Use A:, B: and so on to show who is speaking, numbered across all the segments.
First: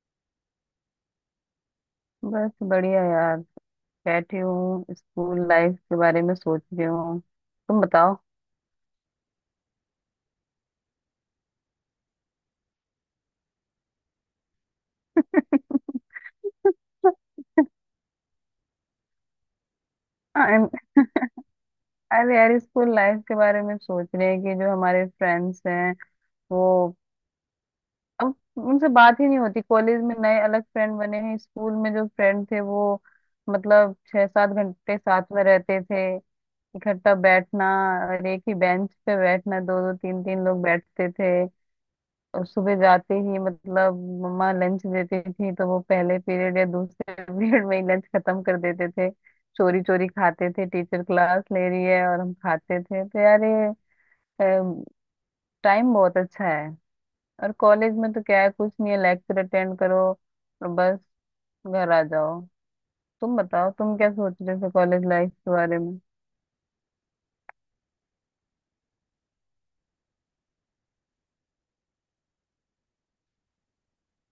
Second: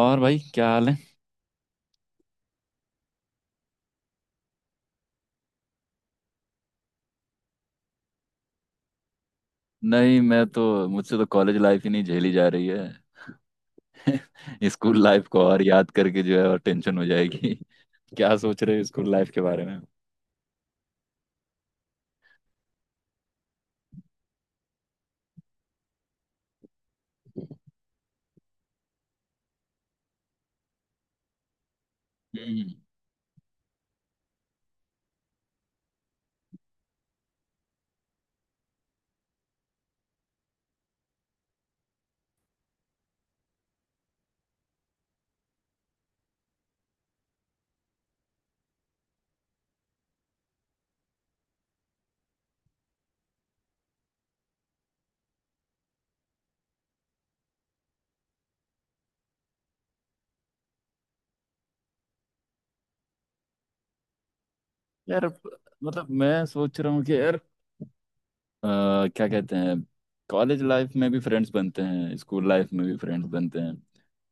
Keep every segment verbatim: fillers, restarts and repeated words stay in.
A: और भाई क्या हाल है।
B: बस बढ़िया यार। बैठी हूँ स्कूल लाइफ के बारे में सोच रही हूँ। तुम बताओ।
A: नहीं मैं तो मुझसे तो कॉलेज लाइफ ही नहीं झेली जा रही है स्कूल लाइफ को और याद करके जो है और टेंशन हो जाएगी क्या सोच रहे हो स्कूल लाइफ के बारे में?
B: I'm- अरे यार स्कूल लाइफ के बारे में सोच रहे हैं कि जो हमारे फ्रेंड्स हैं वो अब उनसे बात ही नहीं होती। कॉलेज में नए अलग फ्रेंड बने हैं। स्कूल में जो फ्रेंड थे
A: हम्म
B: वो मतलब छह सात घंटे साथ में रहते थे। इकट्ठा बैठना और एक ही बेंच पे बैठना, दो दो तीन तीन लोग बैठते थे। और सुबह जाते ही मतलब मम्मा लंच देती थी तो वो पहले पीरियड या दूसरे पीरियड में ही लंच खत्म कर देते थे। चोरी चोरी खाते थे, टीचर क्लास ले रही है और हम खाते थे। तो यार ये टाइम बहुत अच्छा है। और कॉलेज में तो क्या है, कुछ नहीं है। लेक्चर अटेंड करो और बस घर आ जाओ। तुम बताओ, तुम क्या सोच रहे थे कॉलेज
A: यार
B: लाइफ के बारे में?
A: मतलब मैं सोच रहा हूँ कि यार अ, क्या कहते हैं। कॉलेज लाइफ में भी फ्रेंड्स बनते हैं, स्कूल लाइफ में भी फ्रेंड्स बनते हैं।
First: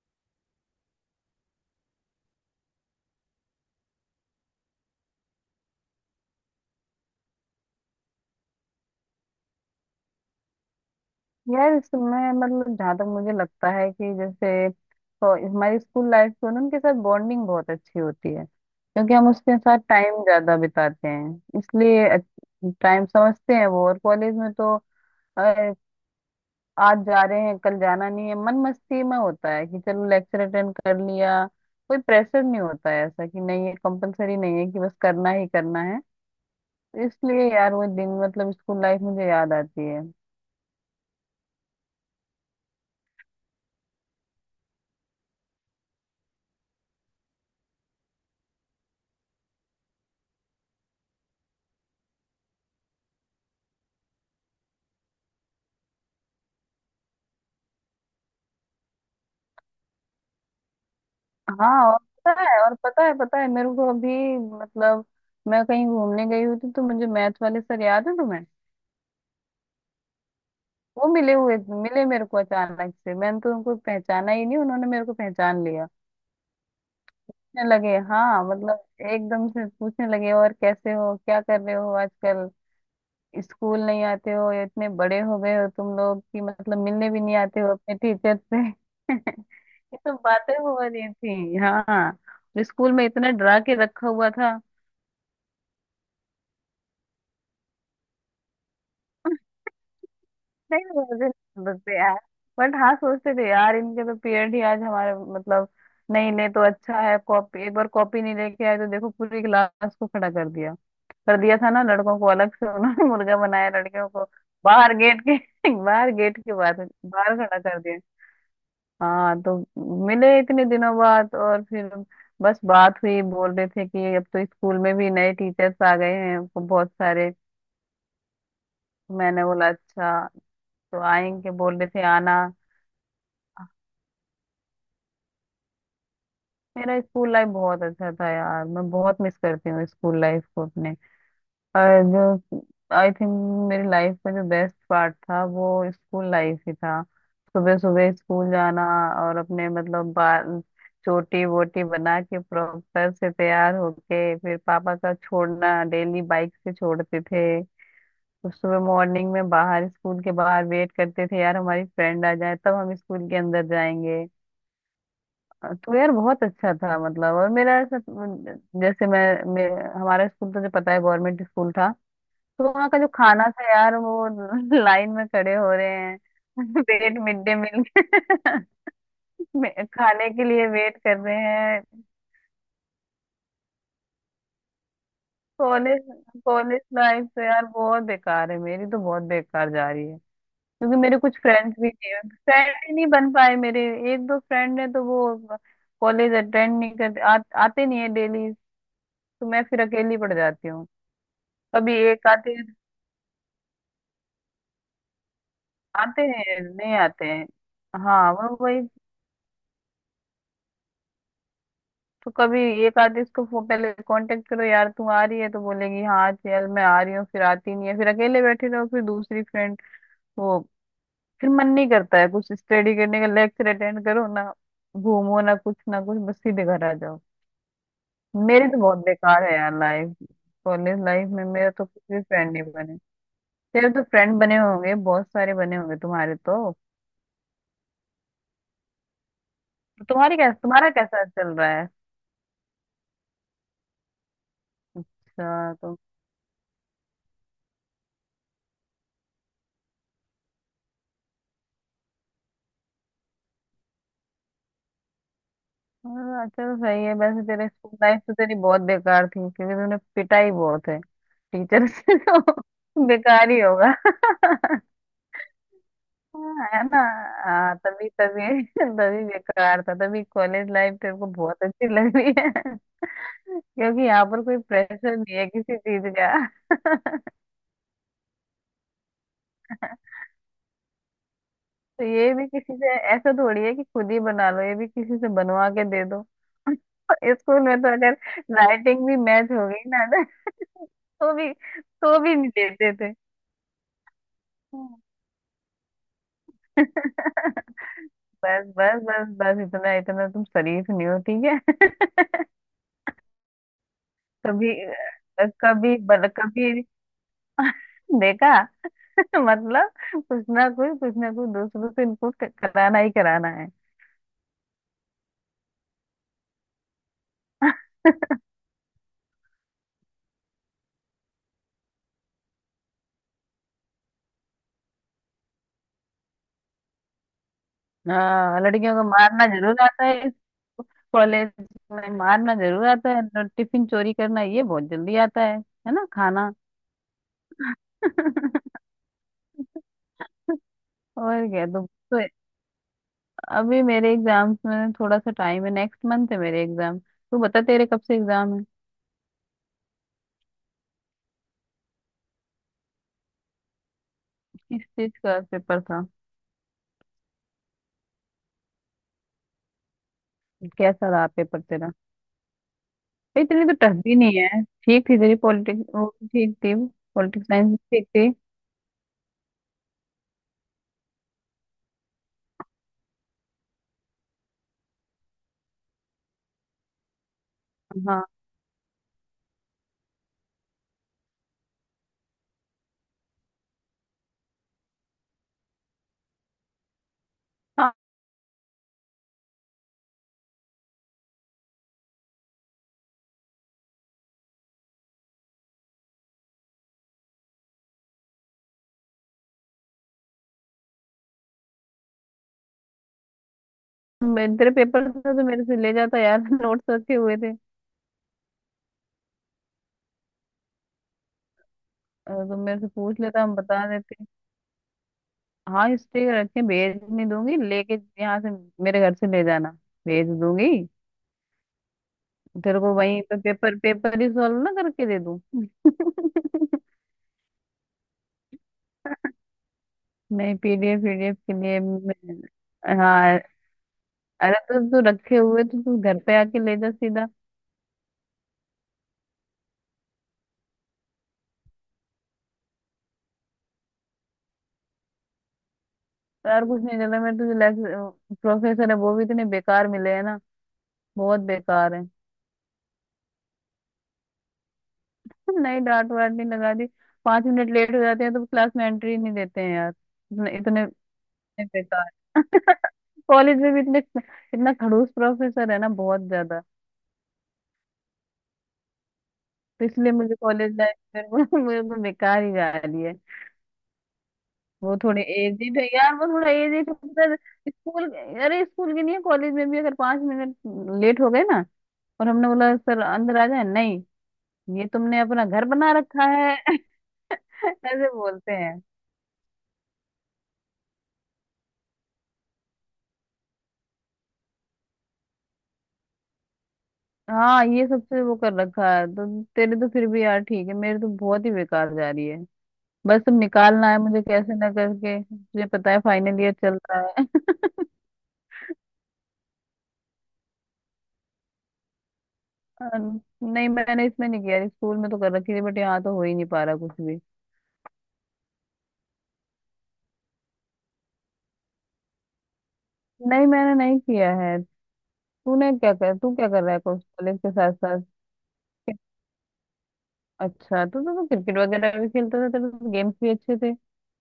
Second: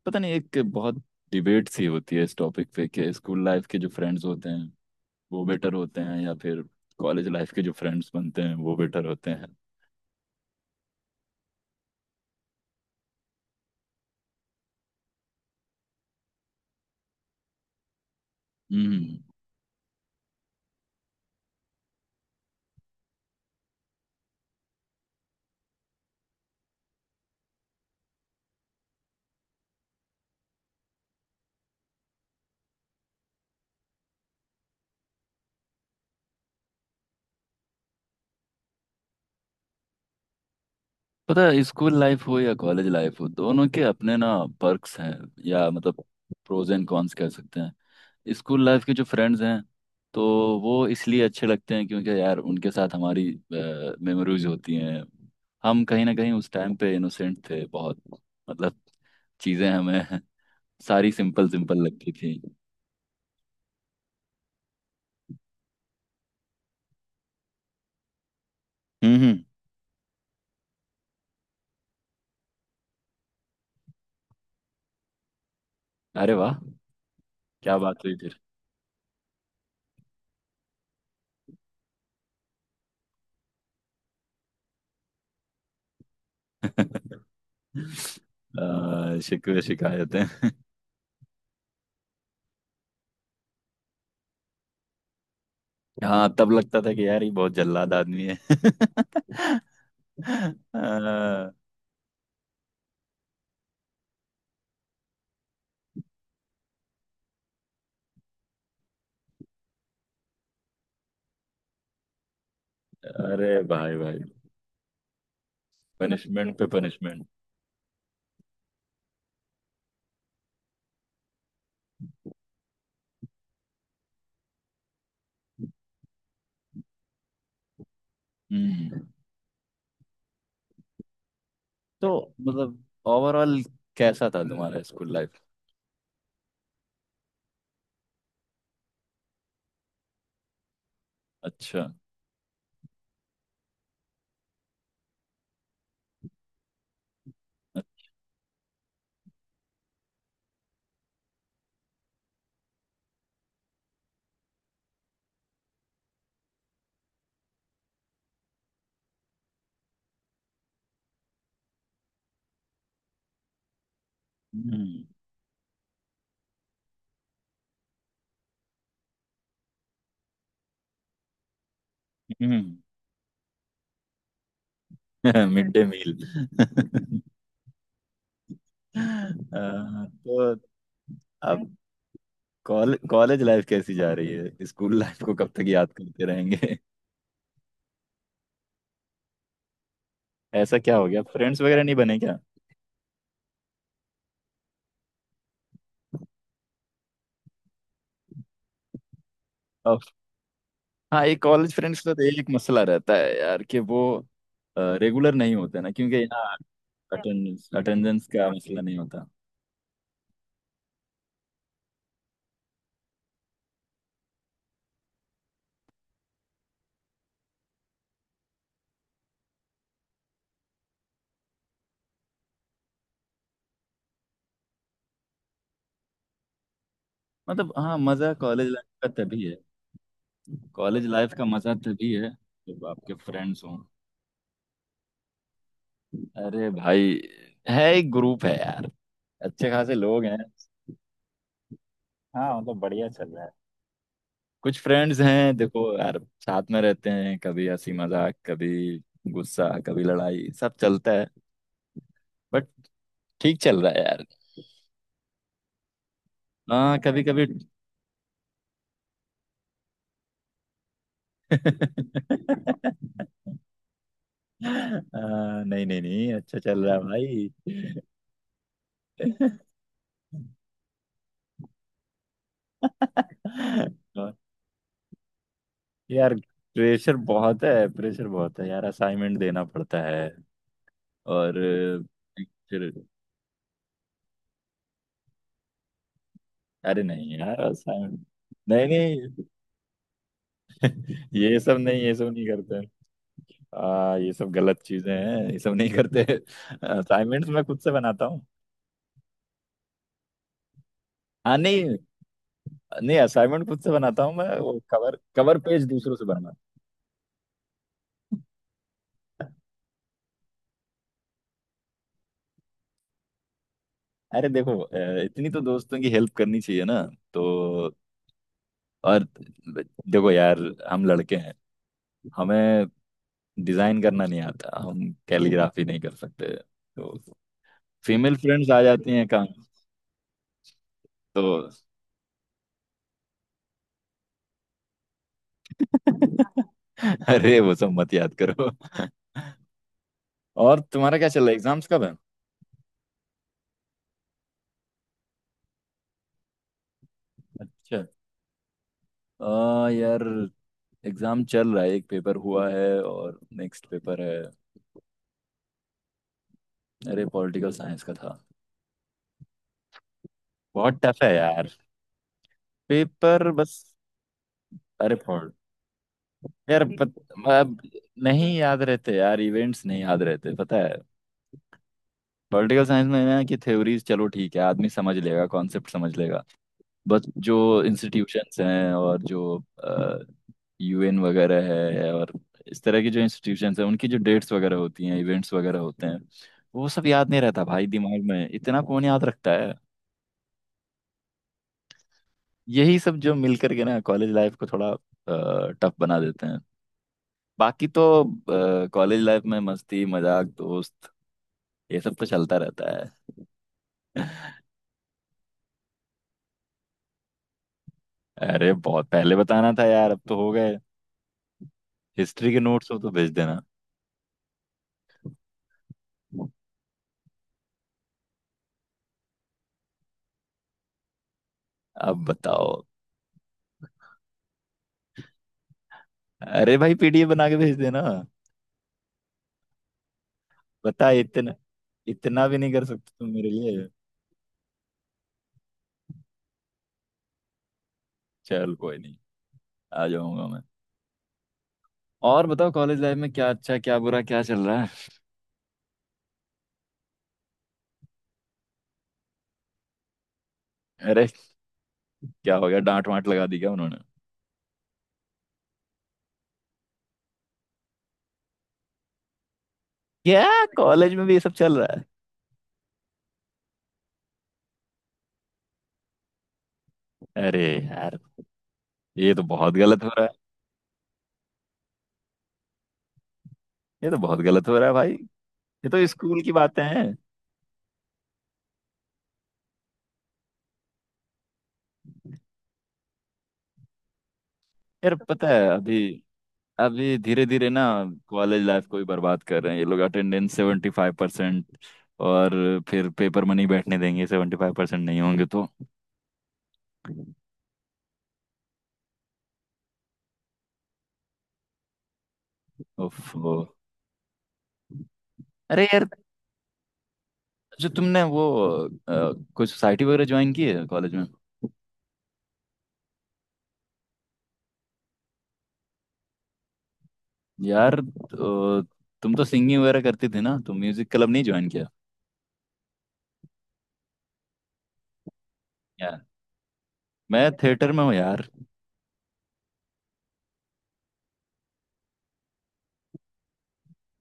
A: पता नहीं, एक बहुत डिबेट सी होती है इस टॉपिक पे कि स्कूल लाइफ के जो फ्रेंड्स होते हैं वो बेटर होते हैं या फिर कॉलेज लाइफ के जो फ्रेंड्स बनते हैं वो बेटर होते हैं।
B: यार इसमें मतलब जहाँ तक मुझे लगता है कि जैसे तो हमारी स्कूल लाइफ में ना उनके साथ बॉन्डिंग बहुत अच्छी होती है क्योंकि
A: हम्म
B: हम उसके साथ टाइम ज्यादा बिताते हैं, इसलिए टाइम समझते हैं वो। और कॉलेज में तो अ, आज जा रहे हैं कल जाना नहीं है, मन मस्ती में होता है कि चलो लेक्चर अटेंड कर लिया। कोई प्रेशर नहीं होता है ऐसा कि नहीं ये कंपलसरी नहीं है कि बस करना ही करना है। तो इसलिए यार वो दिन मतलब स्कूल लाइफ मुझे याद आती है।
A: पता है स्कूल लाइफ हो या कॉलेज लाइफ हो, दोनों के अपने ना पर्क्स हैं। या मतलब प्रोज एंड कॉन्स कह सकते हैं। स्कूल लाइफ के जो फ्रेंड्स हैं, तो वो इसलिए अच्छे लगते हैं क्योंकि यार उनके साथ हमारी मेमोरीज होती हैं। हम कहीं ना कहीं उस टाइम पे इनोसेंट थे बहुत, मतलब चीज़ें हमें सारी सिंपल
B: हाँ।
A: सिंपल
B: और
A: लगती थी।
B: पता है, और पता है पता है मेरे को अभी मतलब मैं कहीं घूमने गई हुई थी तो मुझे मैथ वाले सर याद है तुम्हें?
A: हम्म हम्म।
B: वो मिले हुए। मिले मेरे को अचानक से। मैंने तो उनको पहचाना ही नहीं, उन्होंने मेरे को पहचान लिया।
A: अरे वाह।
B: पूछने
A: क्या
B: लगे
A: बात हुई फिर?
B: हाँ मतलब एकदम से पूछने लगे, और कैसे हो क्या कर रहे हो आजकल, स्कूल नहीं आते हो, या इतने बड़े हो गए हो तुम लोग कि मतलब मिलने भी नहीं आते हो अपने टीचर से।
A: अ, शिकवे
B: ये सब
A: शिकायतें।
B: बातें हो रही थी। हाँ, स्कूल में इतना डरा के रखा हुआ था।
A: हाँ, तब लगता था कि यार ये बहुत जल्लाद आदमी है
B: नहीं मुझे
A: अ,
B: नहीं बताते यार। बट हाँ सोचते थे यार, इनके तो पीरियड ही आज हमारे मतलब नहीं ले तो अच्छा है। कॉपी, एक बार कॉपी नहीं लेके आए तो देखो पूरी क्लास को खड़ा कर दिया। कर दिया था ना। लड़कों को अलग से उन्होंने मुर्गा
A: अरे
B: बनाया,
A: भाई
B: लड़कियों
A: भाई।
B: को बाहर गेट के बाहर, गेट के
A: पनिशमेंट पे
B: बाहर
A: पनिशमेंट।
B: बाहर खड़ा कर दिया। हाँ तो मिले इतने दिनों बाद और फिर बस बात हुई। बोल रहे थे कि अब तो स्कूल में भी नए टीचर्स आ गए हैं बहुत सारे।
A: हम्म
B: मैंने बोला अच्छा। तो आएंगे बोल रहे थे
A: तो
B: आना।
A: मतलब ओवरऑल कैसा था तुम्हारा स्कूल लाइफ?
B: मेरा स्कूल लाइफ बहुत अच्छा था यार। मैं बहुत मिस करती हूँ स्कूल लाइफ को अपने।
A: अच्छा।
B: और जो आई थिंक मेरी लाइफ का जो बेस्ट पार्ट था वो स्कूल लाइफ ही था। सुबह सुबह स्कूल जाना और अपने मतलब बाल चोटी वोटी बना के प्रॉपर से तैयार होके, फिर पापा का छोड़ना, डेली बाइक से छोड़ते थे। तो सुबह मॉर्निंग में बाहर स्कूल के बाहर वेट करते थे यार हमारी फ्रेंड आ जाए तब हम स्कूल के अंदर जाएंगे।
A: हम्म
B: तो यार बहुत अच्छा था मतलब। और मेरा ऐसा, जैसे मैं, मैं हमारा स्कूल तो जो पता है गवर्नमेंट स्कूल था। तो वहाँ का जो खाना था यार वो लाइन में खड़े
A: मिड
B: हो
A: डे
B: रहे
A: मील
B: हैं। वेट मिड डे मील खाने के
A: तो
B: लिए वेट कर रहे
A: अब
B: हैं।
A: कॉलेज कॉलेज लाइफ कैसी जा रही है? स्कूल लाइफ को कब तक याद
B: कॉलेज
A: करते रहेंगे?
B: कॉलेज लाइफ तो यार बहुत बेकार है। मेरी तो बहुत बेकार जा रही है।
A: ऐसा क्या
B: क्योंकि
A: हो
B: मेरे
A: गया?
B: कुछ
A: फ्रेंड्स
B: फ्रेंड्स
A: वगैरह
B: भी
A: नहीं बने?
B: नहीं, फ्रेंड ही नहीं बन पाए मेरे। एक दो फ्रेंड है तो वो कॉलेज अटेंड नहीं करते। आ, आते नहीं है डेली। तो मैं फिर
A: क्या।
B: अकेली पड़ जाती।
A: हाँ, ये कॉलेज
B: कभी
A: फ्रेंड्स का तो
B: एक
A: एक
B: आधे
A: मसला रहता है यार कि वो रेगुलर नहीं होते ना, क्योंकि
B: आते
A: यहाँ
B: हैं नहीं आते हैं।
A: अटेंडेंस अटेंडेंस
B: हाँ
A: का
B: वो
A: मसला
B: वही।
A: नहीं होता।
B: तो कभी एक आधे इसको फो- पहले कांटेक्ट करो यार, तू आ रही है तो बोलेगी हाँ चल मैं आ रही हूँ, फिर आती नहीं है, फिर अकेले बैठे रहो, फिर दूसरी फ्रेंड वो, फिर मन नहीं करता है कुछ स्टडी करने का। लेक्चर अटेंड करो ना, घूमो ना, कुछ ना कुछ, बस सीधे घर आ जाओ।
A: मतलब हाँ, मज़ा
B: मेरी
A: कॉलेज
B: तो
A: लाइफ
B: बहुत
A: का तभी
B: बेकार है
A: है।
B: यार life. College
A: college
B: life
A: life का
B: में मेरा
A: मज़ा
B: तो कुछ
A: तभी
B: भी
A: है
B: फ्रेंड नहीं
A: जब
B: बने।
A: आपके फ्रेंड्स हों।
B: तेरे तो फ्रेंड बने होंगे, बहुत सारे बने होंगे तुम्हारे
A: अरे
B: तो।
A: भाई, है, एक ग्रुप है यार, अच्छे खासे
B: तो
A: लोग
B: तुम्हारी
A: हैं।
B: कैसा तुम्हारा कैसा चल रहा है?
A: हाँ, मतलब बढ़िया चल रहा है। कुछ फ्रेंड्स हैं,
B: अच्छा,
A: देखो
B: तो
A: यार, साथ में रहते हैं, कभी हंसी मजाक, कभी गुस्सा, कभी लड़ाई, सब चलता है। बट ठीक चल रहा है यार।
B: हाँ, चलो
A: हाँ,
B: सही है।
A: कभी
B: वैसे
A: कभी
B: तेरे स्कूल लाइफ तो तेरी बहुत बेकार थी क्योंकि तूने पिटा ही बहुत है टीचर से, तो बेकार ही होगा।
A: आ, नहीं नहीं नहीं, अच्छा
B: हाँ, है
A: चल रहा
B: ना।
A: है भाई।
B: हाँ तभी तभी तभी बेकार था तभी कॉलेज लाइफ तेरे को बहुत अच्छी लग रही है। क्योंकि यहाँ
A: और
B: पर कोई प्रेशर नहीं है किसी चीज
A: यार, प्रेशर
B: का।
A: बहुत है, प्रेशर बहुत है यार, असाइनमेंट देना पड़ता है। और
B: तो ये भी किसी
A: फिर
B: से, ऐसा थोड़ी है कि खुद ही बना लो, ये भी किसी से बनवा के दे दो।
A: अरे नहीं यार,
B: स्कूल में तो अगर
A: असाइनमेंट नहीं
B: राइटिंग भी
A: नहीं,
B: मैच हो गई ना तो भी
A: ये सब नहीं ये
B: तो
A: सब
B: भी
A: नहीं
B: नहीं
A: करते।
B: देते थे।
A: आ, ये सब गलत
B: हम्म।
A: चीजें हैं, ये सब नहीं करते। असाइनमेंट्स मैं खुद से बनाता हूँ।
B: बस बस बस बस, इतना इतना तुम शरीफ नहीं हो, ठीक
A: हाँ
B: है।
A: नहीं, नहीं असाइनमेंट खुद से बनाता हूँ मैं,
B: कभी
A: वो कवर कवर पेज
B: कभी
A: दूसरों से।
B: बल कभी देखा। मतलब कुछ ना कुछ कुछ ना कुछ दूसरों से इनको कराना ही कराना है।
A: अरे देखो अ, इतनी तो दोस्तों की हेल्प करनी चाहिए ना। तो और देखो यार, हम लड़के हैं, हमें डिजाइन करना नहीं आता, हम कैलीग्राफी नहीं कर सकते, तो फीमेल
B: हाँ
A: फ्रेंड्स आ
B: लड़कियों को
A: जाती हैं काम।
B: मारना जरूर आता है, कॉलेज
A: तो
B: में मारना जरूर आता है, और टिफिन चोरी करना ये बहुत जल्दी आता है है ना, खाना।
A: अरे, वो सब मत याद करो। और तुम्हारा क्या चल
B: और
A: रहा है?
B: क्या,
A: एग्जाम्स
B: तो,
A: कब है?
B: तो अभी मेरे एग्जाम्स में थोड़ा सा टाइम है। नेक्स्ट मंथ है मेरे एग्जाम। तू बता तेरे कब
A: अच्छा
B: से एग्जाम है?
A: आ, यार एग्जाम चल रहा है, एक पेपर हुआ है और नेक्स्ट पेपर है।
B: किस चीज का पेपर था?
A: अरे पॉलिटिकल साइंस का था। बहुत
B: कैसा
A: टफ
B: रहा
A: है
B: पेपर
A: यार।
B: तेरा? भाई
A: पेपर
B: इतनी तो
A: बस।
B: टफ भी नहीं है, ठीक
A: अरे
B: थी तेरी
A: पढ़
B: पॉलिटिक्स वो, ठीक थी।
A: यार, पत,
B: पॉलिटिक्स साइंस
A: अब
B: ठीक थी।
A: नहीं याद रहते यार, इवेंट्स नहीं याद रहते पता है। पॉलिटिकल साइंस में ना कि थ्योरीज चलो ठीक है, आदमी समझ लेगा, कॉन्सेप्ट समझ लेगा। बस जो
B: हाँ।
A: इंस्टीट्यूशंस हैं और जो यूएन वगैरह है और इस तरह की जो इंस्टीट्यूशंस हैं, उनकी जो डेट्स वगैरह होती हैं, इवेंट्स वगैरह होते हैं, वो सब याद नहीं रहता भाई,
B: हाँ,
A: दिमाग में इतना कौन याद रखता है। यही सब जो मिल करके ना कॉलेज लाइफ को थोड़ा टफ बना देते हैं। बाकी तो कॉलेज लाइफ में मस्ती मजाक दोस्त, ये सब तो चलता रहता है।
B: मेरे- तेरे पेपर था तो मेरे से ले जाता यार नोट्स रखे हुए।
A: अरे बहुत पहले बताना था यार, अब तो हो गए।
B: अगर
A: हिस्ट्री के
B: तुम मेरे से
A: नोट्स हो तो
B: पूछ
A: भेज
B: लेता हम
A: देना।
B: बता देते। हाँ स्टे रखे, भेज नहीं दूंगी लेके, यहाँ से मेरे घर से ले जाना। भेज दूंगी।
A: अब
B: तेरे
A: बताओ।
B: को वहीं पे पेपर पेपर ही सॉल्व ना करके दे दूं।
A: अरे भाई, पीडीएफ बना के भेज देना।
B: नहीं, पीडीएफ
A: बता,
B: पीडीएफ के
A: इतना,
B: लिए
A: इतना भी नहीं कर
B: मैं-
A: सकते तुम
B: हाँ।
A: मेरे लिए?
B: अरे तो तू रखे हुए तो तू घर पे आके ले जा सीधा।
A: चल कोई नहीं, आ जाऊंगा मैं। और बताओ, कॉलेज लाइफ में क्या अच्छा क्या बुरा क्या चल रहा है।
B: यार कुछ नहीं चला मेरे, तुझे लेक्चर प्रोफेसर है वो भी इतने बेकार मिले हैं ना।
A: अरे
B: बहुत बेकार है।
A: क्या हो गया? डांट वांट लगा दी क्या उन्होंने?
B: नहीं डांट वाट नहीं लगा दी। पांच मिनट लेट हो जाते हैं तो क्लास में एंट्री नहीं देते हैं यार
A: क्या,
B: इतने। नहीं,
A: कॉलेज में भी ये सब चल रहा है?
B: बेकार। कॉलेज में भी इतने, इतना खड़ूस प्रोफेसर है ना, बहुत ज्यादा।
A: अरे यार, ये तो बहुत
B: तो
A: गलत हो
B: इसलिए
A: रहा है।
B: मुझे कॉलेज लाइफ में वो- मुझे तो बेकार ही जा रही है।
A: ये तो बहुत गलत हो रहा है
B: वो
A: भाई।
B: थोड़े
A: ये
B: एजिड है
A: तो
B: यार, वो
A: स्कूल
B: थोड़ा
A: की बातें
B: एजिड
A: हैं।
B: है। स्कूल, अरे स्कूल के लिए कॉलेज में भी अगर पांच मिनट लेट हो गए ना, और हमने बोला सर अंदर आ जाए, नहीं, ये
A: यार
B: तुमने अपना
A: पता
B: घर
A: है,
B: बना
A: अभी
B: रखा है।
A: अभी धीरे धीरे ना
B: ऐसे बोलते
A: कॉलेज
B: हैं।
A: लाइफ को ही बर्बाद कर रहे हैं ये लोग। अटेंडेंस सेवेंटी फाइव परसेंट, और फिर पेपर मनी बैठने देंगे, सेवेंटी फाइव परसेंट नहीं होंगे तो।
B: हाँ ये सबसे वो कर रखा है। तो तेरे तो फिर भी यार ठीक है, मेरे तो बहुत ही बेकार जा रही है। बस
A: उफ,
B: तुम
A: वो।
B: निकालना है मुझे कैसे ना करके। तुझे
A: अरे
B: पता है
A: यार,
B: फाइनल ईयर चल रहा है।
A: जो तुमने वो अ, कोई सोसाइटी वगैरह ज्वाइन की है कॉलेज में?
B: अन- नहीं मैंने इसमें नहीं किया। स्कूल में तो कर रखी थी बट यहाँ तो हो ही नहीं पा रहा कुछ भी।
A: यार तो, तुम तो सिंगिंग वगैरह करती थी ना, तुम म्यूजिक क्लब नहीं ज्वाइन किया?
B: नहीं मैंने नहीं किया है। तूने क्या कर
A: यार
B: तू क्या कर रहा है कॉलेज
A: मैं
B: के साथ
A: थिएटर
B: साथ?
A: में हूँ यार।
B: अच्छा तू तो, तो क्रिकेट वगैरह भी खेलता था, तेरे तो गेम्स भी अच्छे थे।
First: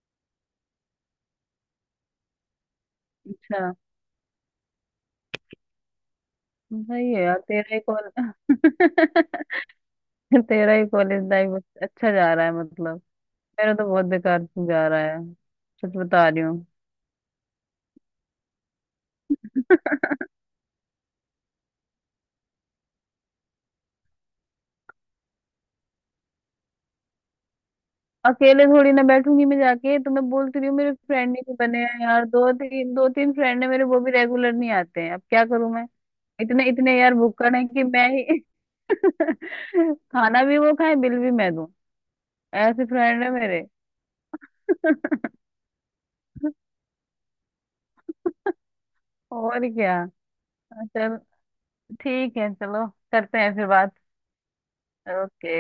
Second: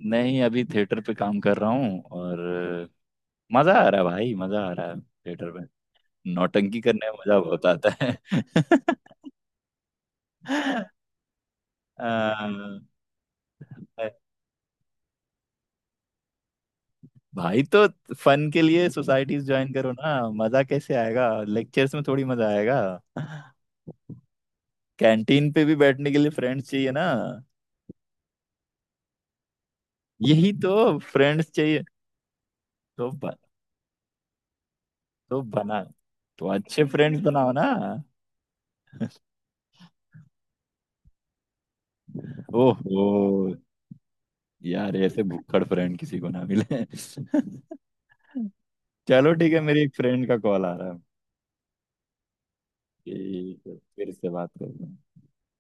A: नहीं अभी थिएटर पे काम कर रहा हूँ और अ,
B: अच्छा।
A: मजा आ रहा है भाई, मजा आ रहा है थिएटर। नौटंकी करने
B: सही
A: में
B: है यार,
A: मजा बहुत
B: तेरा ही
A: आता
B: कॉल,
A: है।
B: तेरा ही कॉलेज लाइफ
A: अ,
B: अच्छा जा रहा है मतलब। मेरा तो बहुत बेकार जा रहा है। सच बता रही
A: भाई, तो फन के लिए सोसाइटीज
B: हूँ।
A: ज्वाइन करो ना। मजा कैसे आएगा? लेक्चर्स में थोड़ी मजा आएगा? कैंटीन पे भी बैठने के लिए फ्रेंड्स चाहिए ना।
B: अकेले थोड़ी ना बैठूंगी मैं जाके, तो मैं
A: यही
B: बोलती रही
A: तो
B: हूँ मेरे फ्रेंड ही
A: फ्रेंड्स
B: नहीं बने
A: चाहिए,
B: हैं यार। दो तीन दो
A: तो ब,
B: तीन फ्रेंड है मेरे वो भी रेगुलर नहीं आते हैं। अब
A: तो
B: क्या करूं
A: बना
B: मैं?
A: तो
B: इतने
A: अच्छे
B: इतने यार
A: फ्रेंड्स बनाओ
B: भुक्कड़
A: ना।
B: है कि मैं ही खाना भी वो खाए, बिल भी मैं दूं। ऐसे
A: ओहो।
B: फ्रेंड है मेरे।
A: यार ऐसे भुक्खड़ फ्रेंड किसी को ना मिले चलो ठीक है,
B: और
A: मेरी एक
B: क्या।
A: फ्रेंड का कॉल आ रहा है।
B: चल, ठीक है, चलो। करते हैं फिर
A: ठीक है,
B: बात।
A: फिर से बात करते हैं।
B: ओके।